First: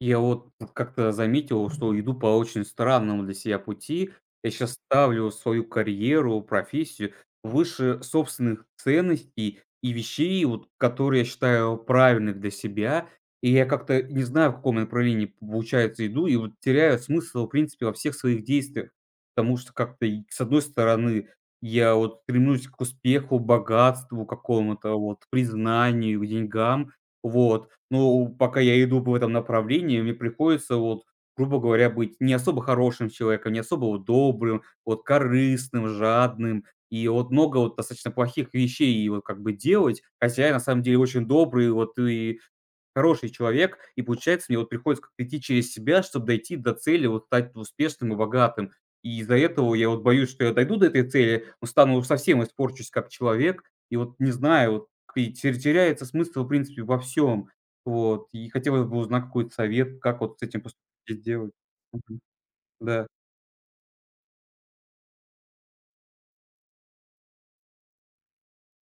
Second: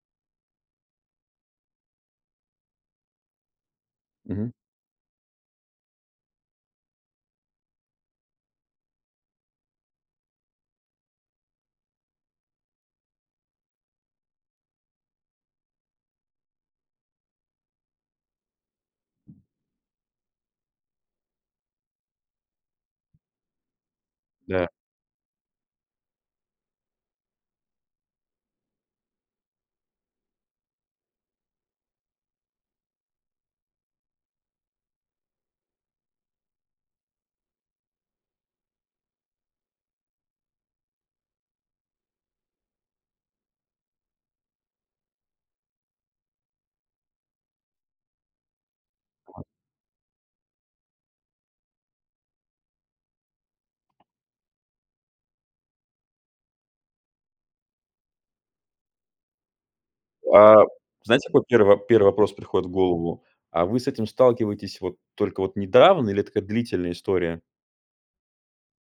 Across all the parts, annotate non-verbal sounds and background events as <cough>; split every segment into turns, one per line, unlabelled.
Я вот как-то заметил, что иду по очень странному для себя пути. Я
Мгм.
щас ставлю свою карьеру, профессию выше собственных ценностей и вещей, вот которые я считаю правильных для себя. И я как-то не знаю, в каком направлении, получается, иду и вот теряю смысл в принципе во всех своих действиях. Потому что как-то, и с одной стороны, я вот стремлюсь к успеху, богатству
Да.
какому-то, вот признанию, к деньгам. Вот. Но, у, пока я иду в этом направлении, мне приходится, вот, грубо говоря, быть не особо хорошим человеком, не особо вот добрым, вот корыстным, жадным, и вот много вот достаточно плохих вещей и вот как бы делать. Хотя я на самом деле очень добрый, и вот и хороший человек. И получается, мне вот приходится как-то идти через себя, чтоб дойти до цели, вот стать успешным и богатым. И из-за этого я вот боюсь, что я дойду до этой цели, но стану совсем, испорчусь как человек. И вот не знаю, вот и терь теряется смысл в принципе во всем. Вот. И хотелось бы узнать какой-то совет, как вот с этим
А,
посту и
знаете, какой
сделать.
первы первый
Мгм.
вопрос приходит в
Да.
голову? А вы с этим сталкиваетесь вот только вот недавно или это такая длительная история?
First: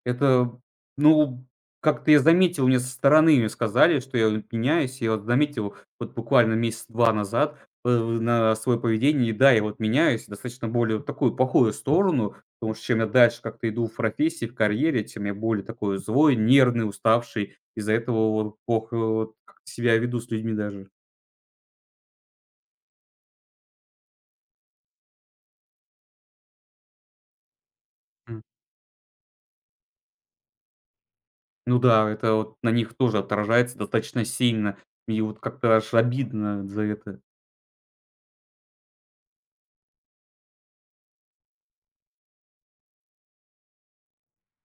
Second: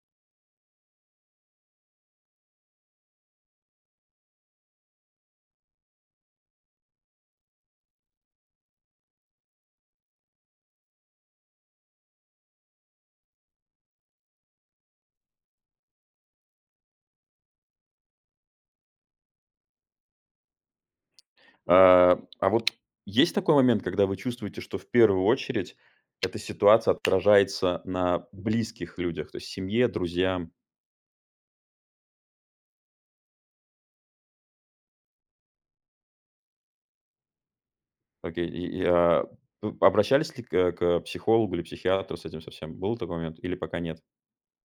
Это, ну, как-то я заметил- мне со стороны, мне сказали,- что я от меняюсь. Я вот заметил вот буквально месяца 2 назад вот это вот на своё поведение. И да, я вот меняюсь достаточно более в такую плохую сторону, потому что чем я дальше как-то иду в профессии, в карьере, тем я более такой злой, нервный, уставший. Из-за этого вот плохо вот как-то себя веду с людьми даже.
А, а вот есть такой момент, когда вы чувствуете, что в первую очередь эта ситуация отражается на
М.
близких людях, то есть семье, друзьям?
Ну да, это вот на них тоже отражается достаточно сильно. И вот как-то аж обидно за это.
Окей. И и а, п обращались ли к, э, к психологу или психиатру с этим со всем? Был такой момент или пока нет?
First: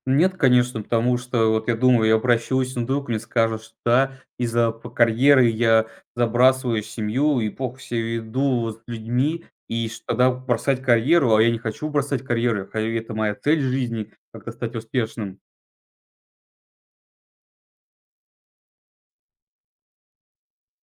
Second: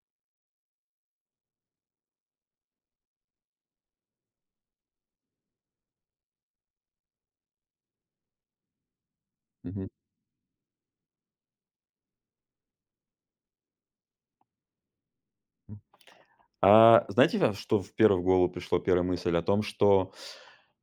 Нет, конечно, потому что вот я думаю, я обращусь, ну, вдруг мне скажут, что да, из-за п карьеры я забрасываю семью и плохо себя веду вот с людьми. И
Мгм.
ш тогда бросать карьеру? А я не хочу бросать карьеру. Карьера- это моя цель в жизни, как-то стать успешным.
М, а знаете, вяв что в первую в голову пришло, 1 мысль о том, что,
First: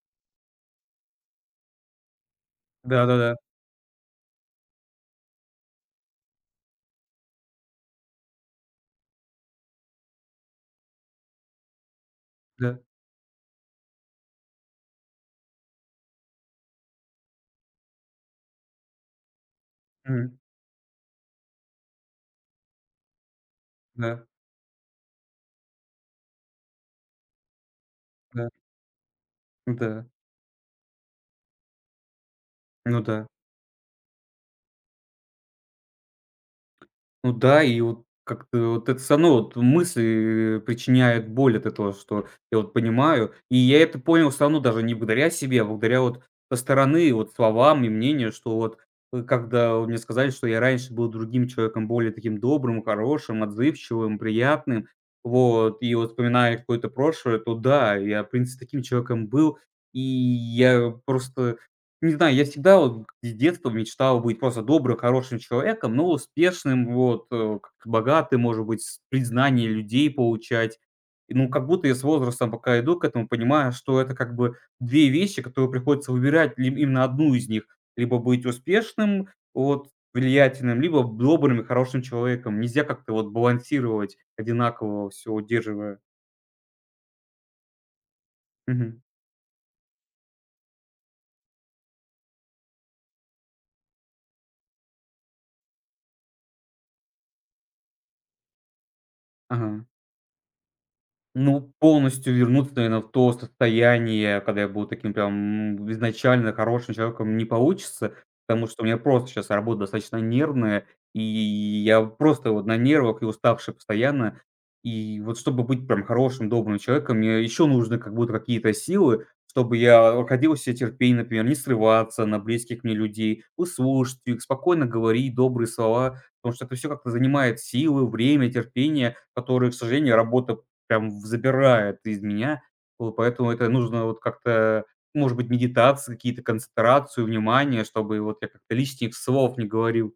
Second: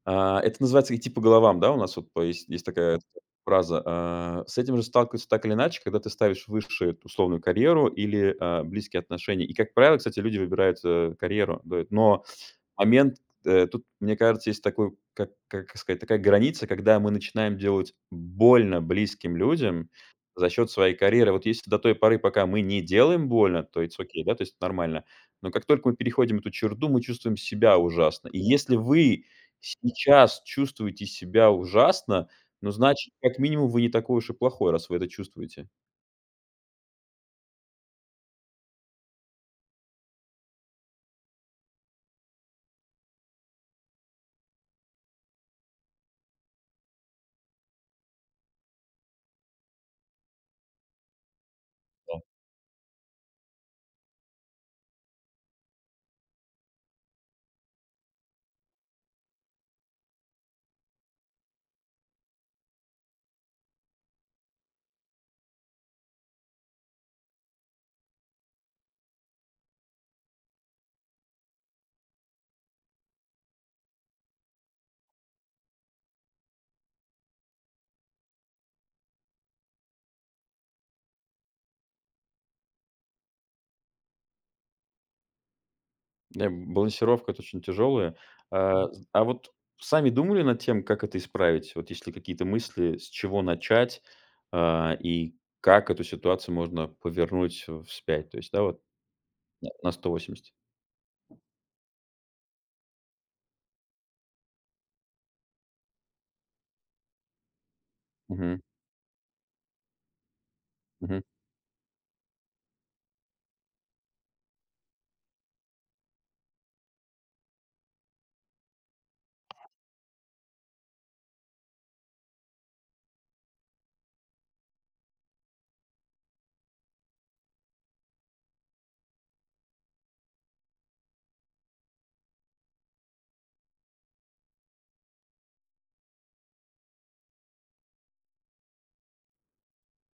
а, это называется идти по головам, да, у нас вот по есть, есть такая
Да-да-да.
фраза. А, с этим же сталкиваются так или иначе, когда ты ставишь выше эту условную карьеру или, а, близкие отношения. И, как правило, кстати, люди выбирают, э, карьеру быт, но
Да.
момент, кт э, тут, мне кажется, есть такой, как как сказать, такая граница, когда мы начинаем делать больно близким людям
Мгм.
за счёт своей карьеры. Вот если до той поры, пока мы не делаем больно, то it's okay,
Да.
да, то есть нормально, но как только мы переходим эту черту, мы чувствуем себя ужасно. И
Да.
если вы
Н-да.
сейчас чувствуете себя ужасно, ну,
Ну
значит,
да.
как минимум, вы не такой уж и плохой, раз вы это чувствуете.
Ну да и вот как-то вот это всё равно, вот мысли и причиняют боль от этого, что я вот понимаю, и я это понял всё равно даже не благодаря себе, а благодаря вот со стороны вот словам и мнению, что вот, ы, когда вот мне сказали, что я раньше был другим человеком, более
То.
таким добрым и хорошим, отзывчивым, приятным, вот. И вот вспоминая какое-то прошлое, то да, я в принципе таким человеком был. И я просто не знаю. Я всегда вот из детства мечтал быть просто добрым, хорошим человеком, но успешным, вот, э, как-то богатым, может быть, с признание людей получать. И ну, как будто я с возрастом пока иду к этому, понимаю, что это как бы 2 вещи, которые приходится выбирать либ именно 1 из них: либо быть успешным, вот влиятельным, либо б добрым и хорошим человеком. Нельзя как-то вот балансировать, одинаково всё удерживая.
Ам, балансировка- это очень тяжёлое. А
Мгм.
з а вот сами думали над тем, как это исправить? Вот есть ли какие-то мысли, с чего начать, а, и как эту ситуацию можно повернуть в, э, спять, то есть, да, вот на
Ага.
на 180.
Ну, полностью вернуться, наверное, в то состояние, когда я был таким прям изначально хорошим человеком, не получится.
Мгм.
Потому что у меня просто щас работа достаточно нервная, и
Мгм.
я просто вот на нервах и уставший постоянно. И вот чтобы быть прям хорошим, добрым человеком, мне еще нужны как будто какие-то силы, чтобы я, а, находил в себе терпение, например, не срываться на близких мне людей, выслушать их, спокойно говорить добрые слова. Потому что это всё как-то занимает силы, время, терпение, которые, к сожалению, работа прям в забирает из меня. Вот. Поэтому это нужно вот как-то, может быть, медитации какие-то, концентрацию внимания, чтобы вот я как-то лишних слов не говорил.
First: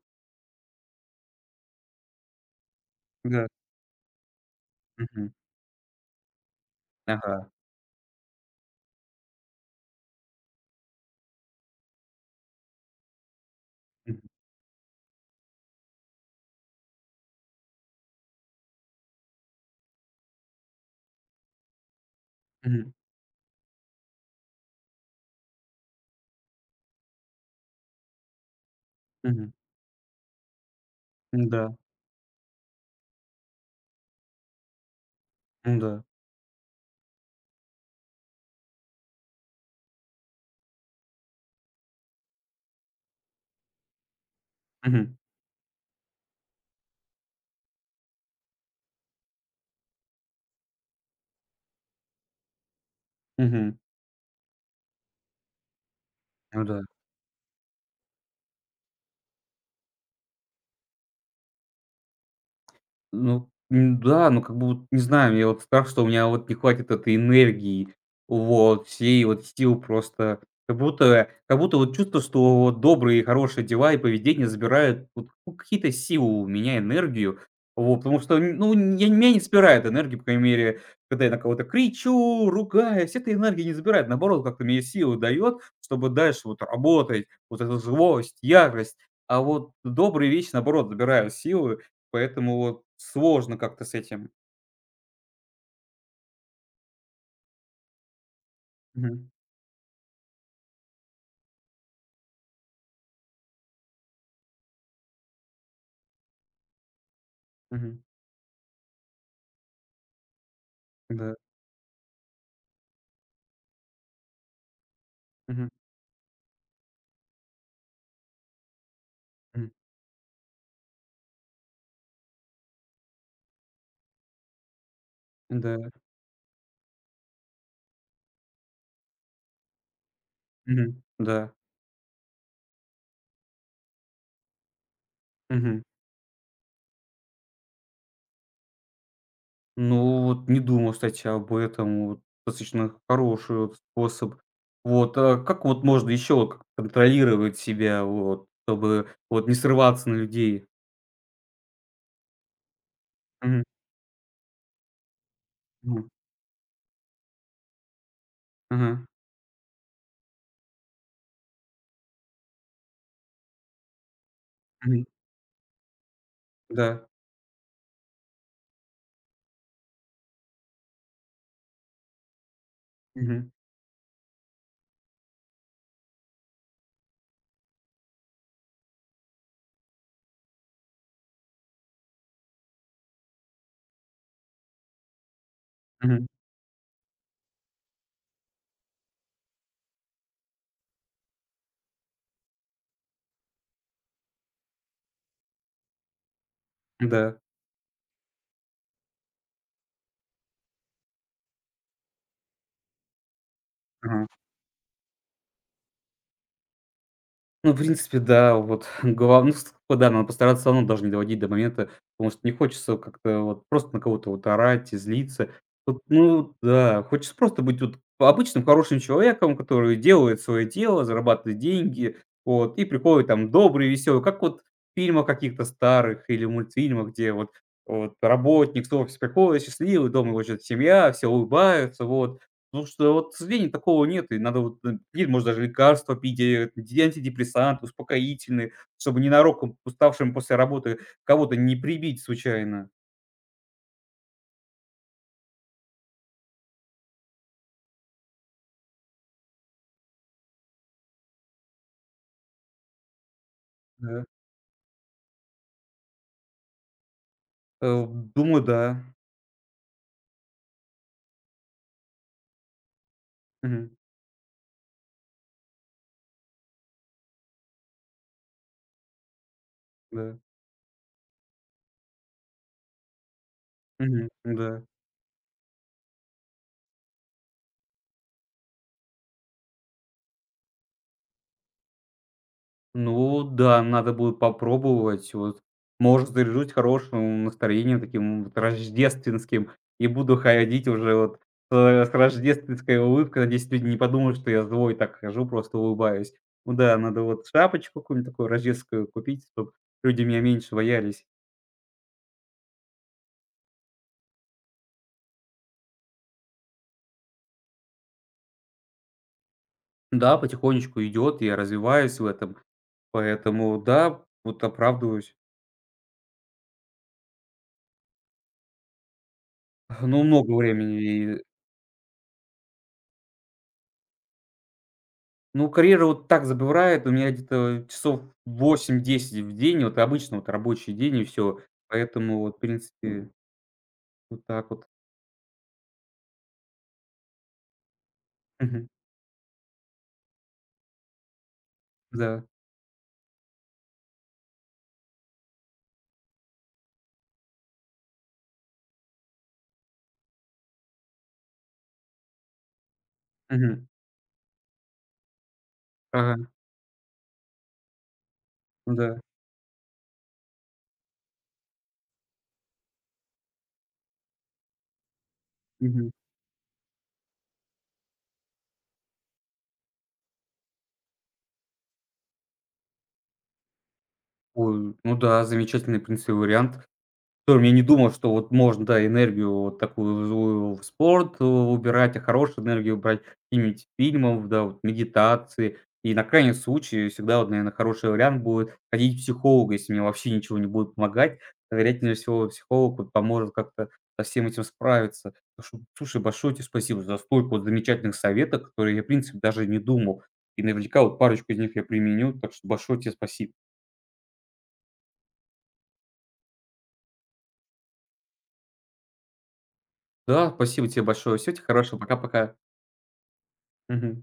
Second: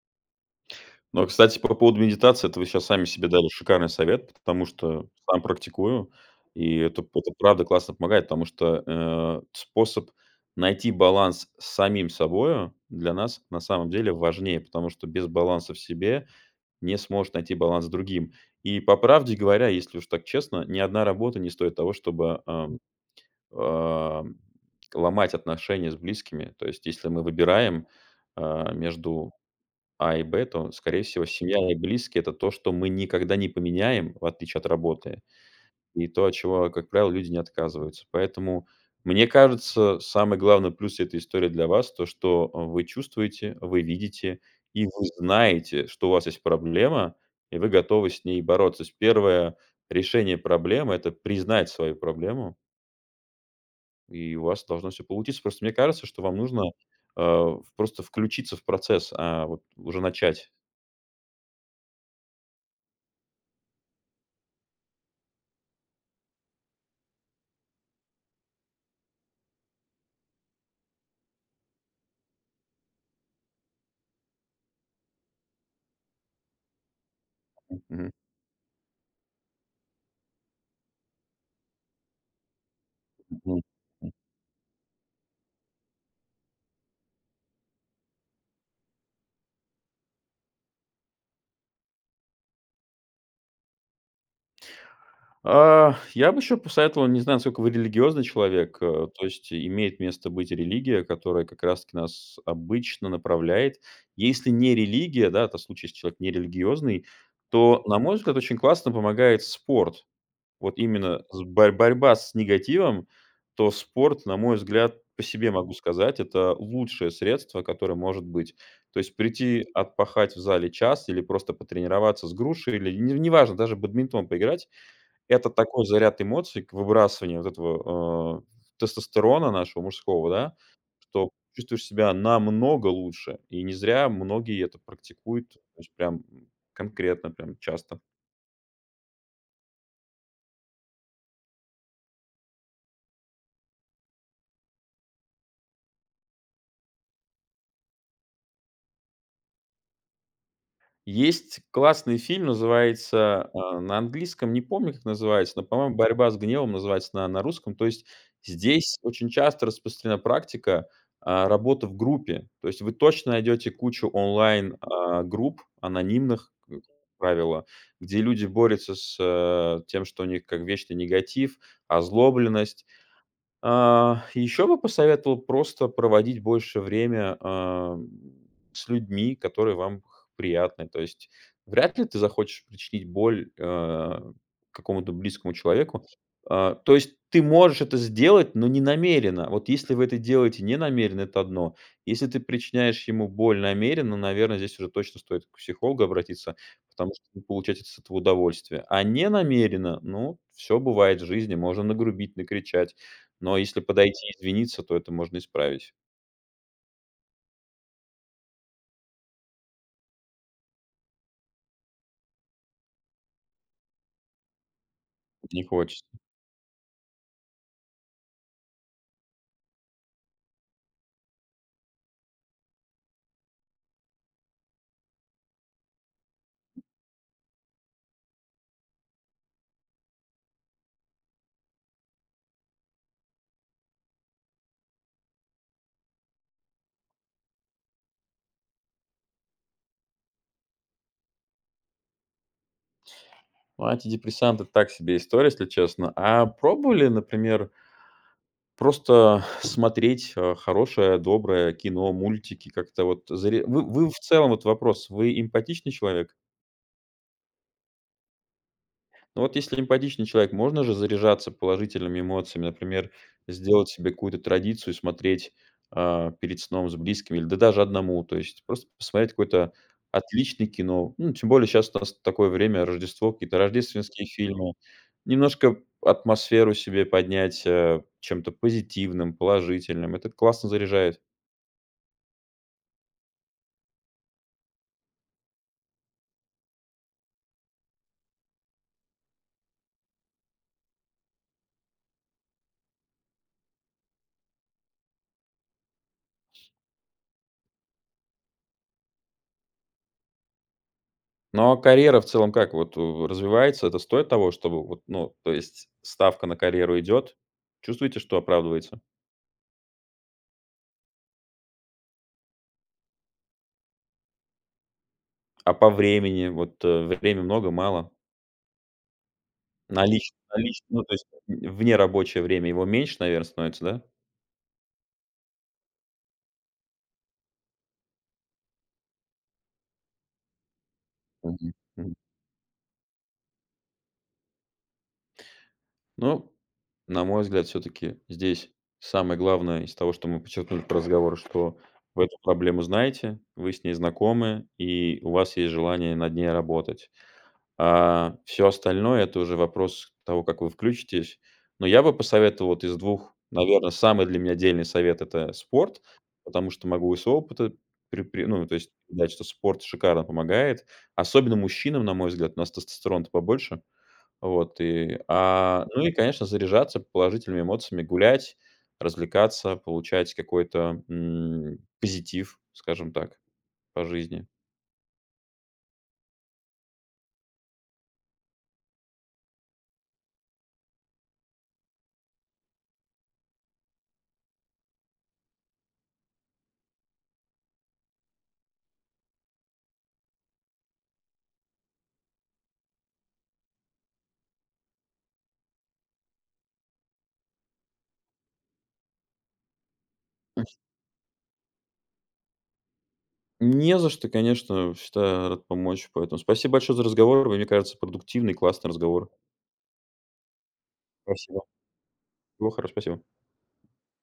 Ну, кстати, по поводу медитации, это вы щас сами себе
Да.
дали шикарный совет, потому что
Мгм.
сам практикую, и это, п это
Ага.
правда классно помогает. Потому что, э, способ найти баланс с самим собою для нас на самом деле
Мгм.
важнее, потому что без баланса в себе не сможешь найти баланс с другим. И по правде говоря, если уж так честно, ни одна работа не стоит того, чтобы, ам,
Мгм.
ам, ломать отношения с близкими. То есть если мы выбираем, а, между
Мгм.
А и Б, то, скорее всего, семья
М-да.
и близкие- это то, что мы никогда не поменяем, в отличие от работы,
Н-да.
и то, от чего, а, как правило, люди не отказываются. Поэтому, мне кажется, самый главный плюс этой истории для вас то, что, э, вы чувствуете, вы видите, и вы
Мгм.
знаете, что у вас есть проблема, и вы готовы с ней бороться. То есть 1 решение проблемы- это признать свою проблему.
Мгм.
И у вас должно всё получиться. Просто мне кажется, что вам нужно,
Ну да.
э, ф просто включиться в процесс, а, вот уже начать.
Ну, н-да. Ну, как буд не знаю. Мне вот страх, что у меня вот не хватит этой энергии, вот всей вот сил просто. Как будто, э, как будто вот чувство, что вот добрые и хорошие дела и поведение забирают вот, ну, какие-то силы у меня, энергию,
М.
вот.
Мгм.
Потому что, ну, нь я мя не вспирает энергии, по крайней мере, когда я на кого-то кричу, ругаюсь, эта
Мгм.
энергия не забирает,
М.
наоборот, как-то мне силу дает, чтобы дальше вот работать. Вот эта злость, ярость. А вот добрые вещи, наоборот, забирают силы. Поэтому вот сложно как-то с этим.
А, я бы ещё посоветовал- не знаю, насколько вы религиозный человек,- э, то
Мгм.
есть имеет место быть религия, которая как раз таки нас обычно направляет. Если не религия, да, это в случае, если человек нерелигиозный, то, на
Мгм.
мой взгляд, очень классно помогает спорт. Вот именно
Да.
з борь борьба с негативом, то спорт, на мой взгляд, по себе
Мгм.
могу сказать, это лучшее средство, которое может быть. То есть прийти
М.
отпахать в зале час или просто потренироваться с грушей, или н неважно, даже бадминтон поиграть- это такой
Н-да.
заряд эмоций к выбрасыванию вот этого, э, тестостерона нашего мужского, да,
Мгм.
что
Да.
чувствуешь себя намного лучше. И не зря многие это практикуют, то
Мгм.
есть прям, м, конкретно, прям часто.
Ну, вот не думал, кстати, об этом. Вот достаточно хороший, вот, способ. Вот, а как, вот, можно ещё, вот к контролировать себя, вот чтобы, вот не срываться на людей?
Есть классный фильм, называется,
Мгм.
а, на английском не помню, как называется, но, по-моему,
Мгм.
"Борьба с гневом" называется на на русском. То есть здесь
Ага.
очень часто распространена практика, а, работы в группе. То есть вы точно найдёте кучу онлайн,
Мгм.
а, групп анонимных, э,
Да.
правило, где люди борются с, тем, что у них как вечный негатив, озлобленность.
Мгм.
А, ещё бы посоветовал просто проводить больше время, ам, с людьми, которые вам х приятны. То есть вряд ли ты захочешь причинить боль, а, какому-то близкому человеку.
Мгм.
А, то есть ты можешь это сделать, но не намеренно. Вот если вы это делаете не намеренно- это одно. Если ты причиняешь ему боль намеренно, наверно, здесь уже точно стоит к психологу обратиться, потому что
Н-да.
вы получаете с от этого удовольствие, а не намеренно- ну, всё бывает в жизни: можно нагрубить, накричать, но если
Ага.
подойти извиниться, то это можно исправить.
Ну, в принципе, да. Вот, глав ну ст вот да. Надо постараться всё равно даже не доводить до момента. Потому что не хочется как-то вот просто на кого-то вот орать и злиться.
Не
Вот,
хочет.
ну да, хочется просто быть вот па обычным хорошим человеком, который делает свое дело, зарабатывает деньги. Вот, и приходит там добрый, веселый, как вот в фильмах каких-то старых или мультфильмах, где вот вот работник с <unintelligible> приходит счастливый. Дома его ждет семья, все улыбаются, вот. Ну что вот, к сожалению, такого нет. И надо, вот, н пить может даже лекарства пить, э, ди антидепрессанты, успокоительные, чтобы ненароком уставшим после работы кого-то не прибить случайно.
Ну, антидепрессанты- так себе история, если честно. А пробовали, например просто смотреть, э, хорошее, доброе кино, мультики, как-то вот заре Вы вы в
Да.
целом, вот вопрос: вы эмпатичный человек?
Э, думаю, да.
Ну, вот если эмпатичный человек, можно же заряжаться положительными эмоциями. Например, сделать
Мгм.
себе какую-то традицию и смотреть, э, перед сном с близкими или, да даже одному. То есть просто посмотреть какое-то
Да.
отличное кино. Ну, тем более щас трас такое время- Рождество, какие-то рождественские
Мгм, ну
фильмы.
да.
Немножко атмосферу себе поднять, э, чем-то позитивным, положительным. Это классно заряжает.
Ну да, надо будет попробовать. Вот, может, заряжусь хорошим настроением таким вот рождественским и буду ходить уже вот, э, с рождественской улыбкой. Надеюсь, люди не подумают, что я злой и так хожу, просто улыбаюсь. Ну да, надо вот шапочку какую-нибудь такую рождественскую купить, чтоб люди меня меньше боялись.
Но, а карьера в целом как вот, э, развивается? Это стоит того, чтобы вот, ну, то есть ставка на карьеру идёт? Чувствуете, что оправдывается?
Да, потихонечку идет, и я развиваюсь в этом. Поэтому да, вот оправдываюсь.
А по времени? Вот, э, время много, мало? На
Ну,
лич
много
на лич ну,
времени
то есть
и
внерабочее время его меньше, наверное, становится, да?
Ну, карьера вот так забирает у меня где-то, э, часов 8-10 в день, вот обычно вот рабочий день и всё.
Мгм мгм.
Поэтому, вот в принципе вот так вот.
Ну, на мой взгляд, всё-таки здесь
Мгм.
самое главное из того, что мы подчеркнули по разговору, что вы эту
Да.
проблему знаете, вы с ней знакомы, и у вас есть желание над ней работать. А всё остальное- это уже вопрос того, как вы включитесь. Но я бы посоветовал вот из 2,
Мгм.
наверно, самый для меня дельный совет- это спорт.
Ага.
Потому что могу из своего опыта пре пре ну, то есть
Ну да.
дать, что спорт шикарно помогает, особенно мужчинам, на мой взгляд, у нас тестостерона-то побольше. Вот и, а, ну и,
Мгм.
конечно, заряжаться положительными эмоциями, гулять, развлекаться, получать какой-то, м, позитив, скажем так, по жизни.
Ой, ну да, замечательный, в принципе, вариант. Котором я не думал, что вот можно, да, энергию вот такую злую в спорт у убирать, а хорошую энергию брать имить фильмов, да, вот медитации. И на крайний случай всегда вот, наверное, хороший вариант будет- ходить к психологу, если мне вообще ничего не будет помогать. То, вероятнее всего, психолог вот поможет как-то со всем этим справиться. Так что, слушай, большое тебе спасибо за столько вот замечательных советов, о которых я, в принципе, даже не думал. И наверняка вот парочку из них я применю. Так что большое тебе спасиб
Не за что. Конечно, всегда рад помочь. Поэтому спасибо большое за разговор. Мне кажется, продуктивный, классный разговор.
Да, спасибо тебе большое. Всего
Спасибо.
тебе хорошего. Пока-пока.
Всего хоро Спасибо.
Мгм.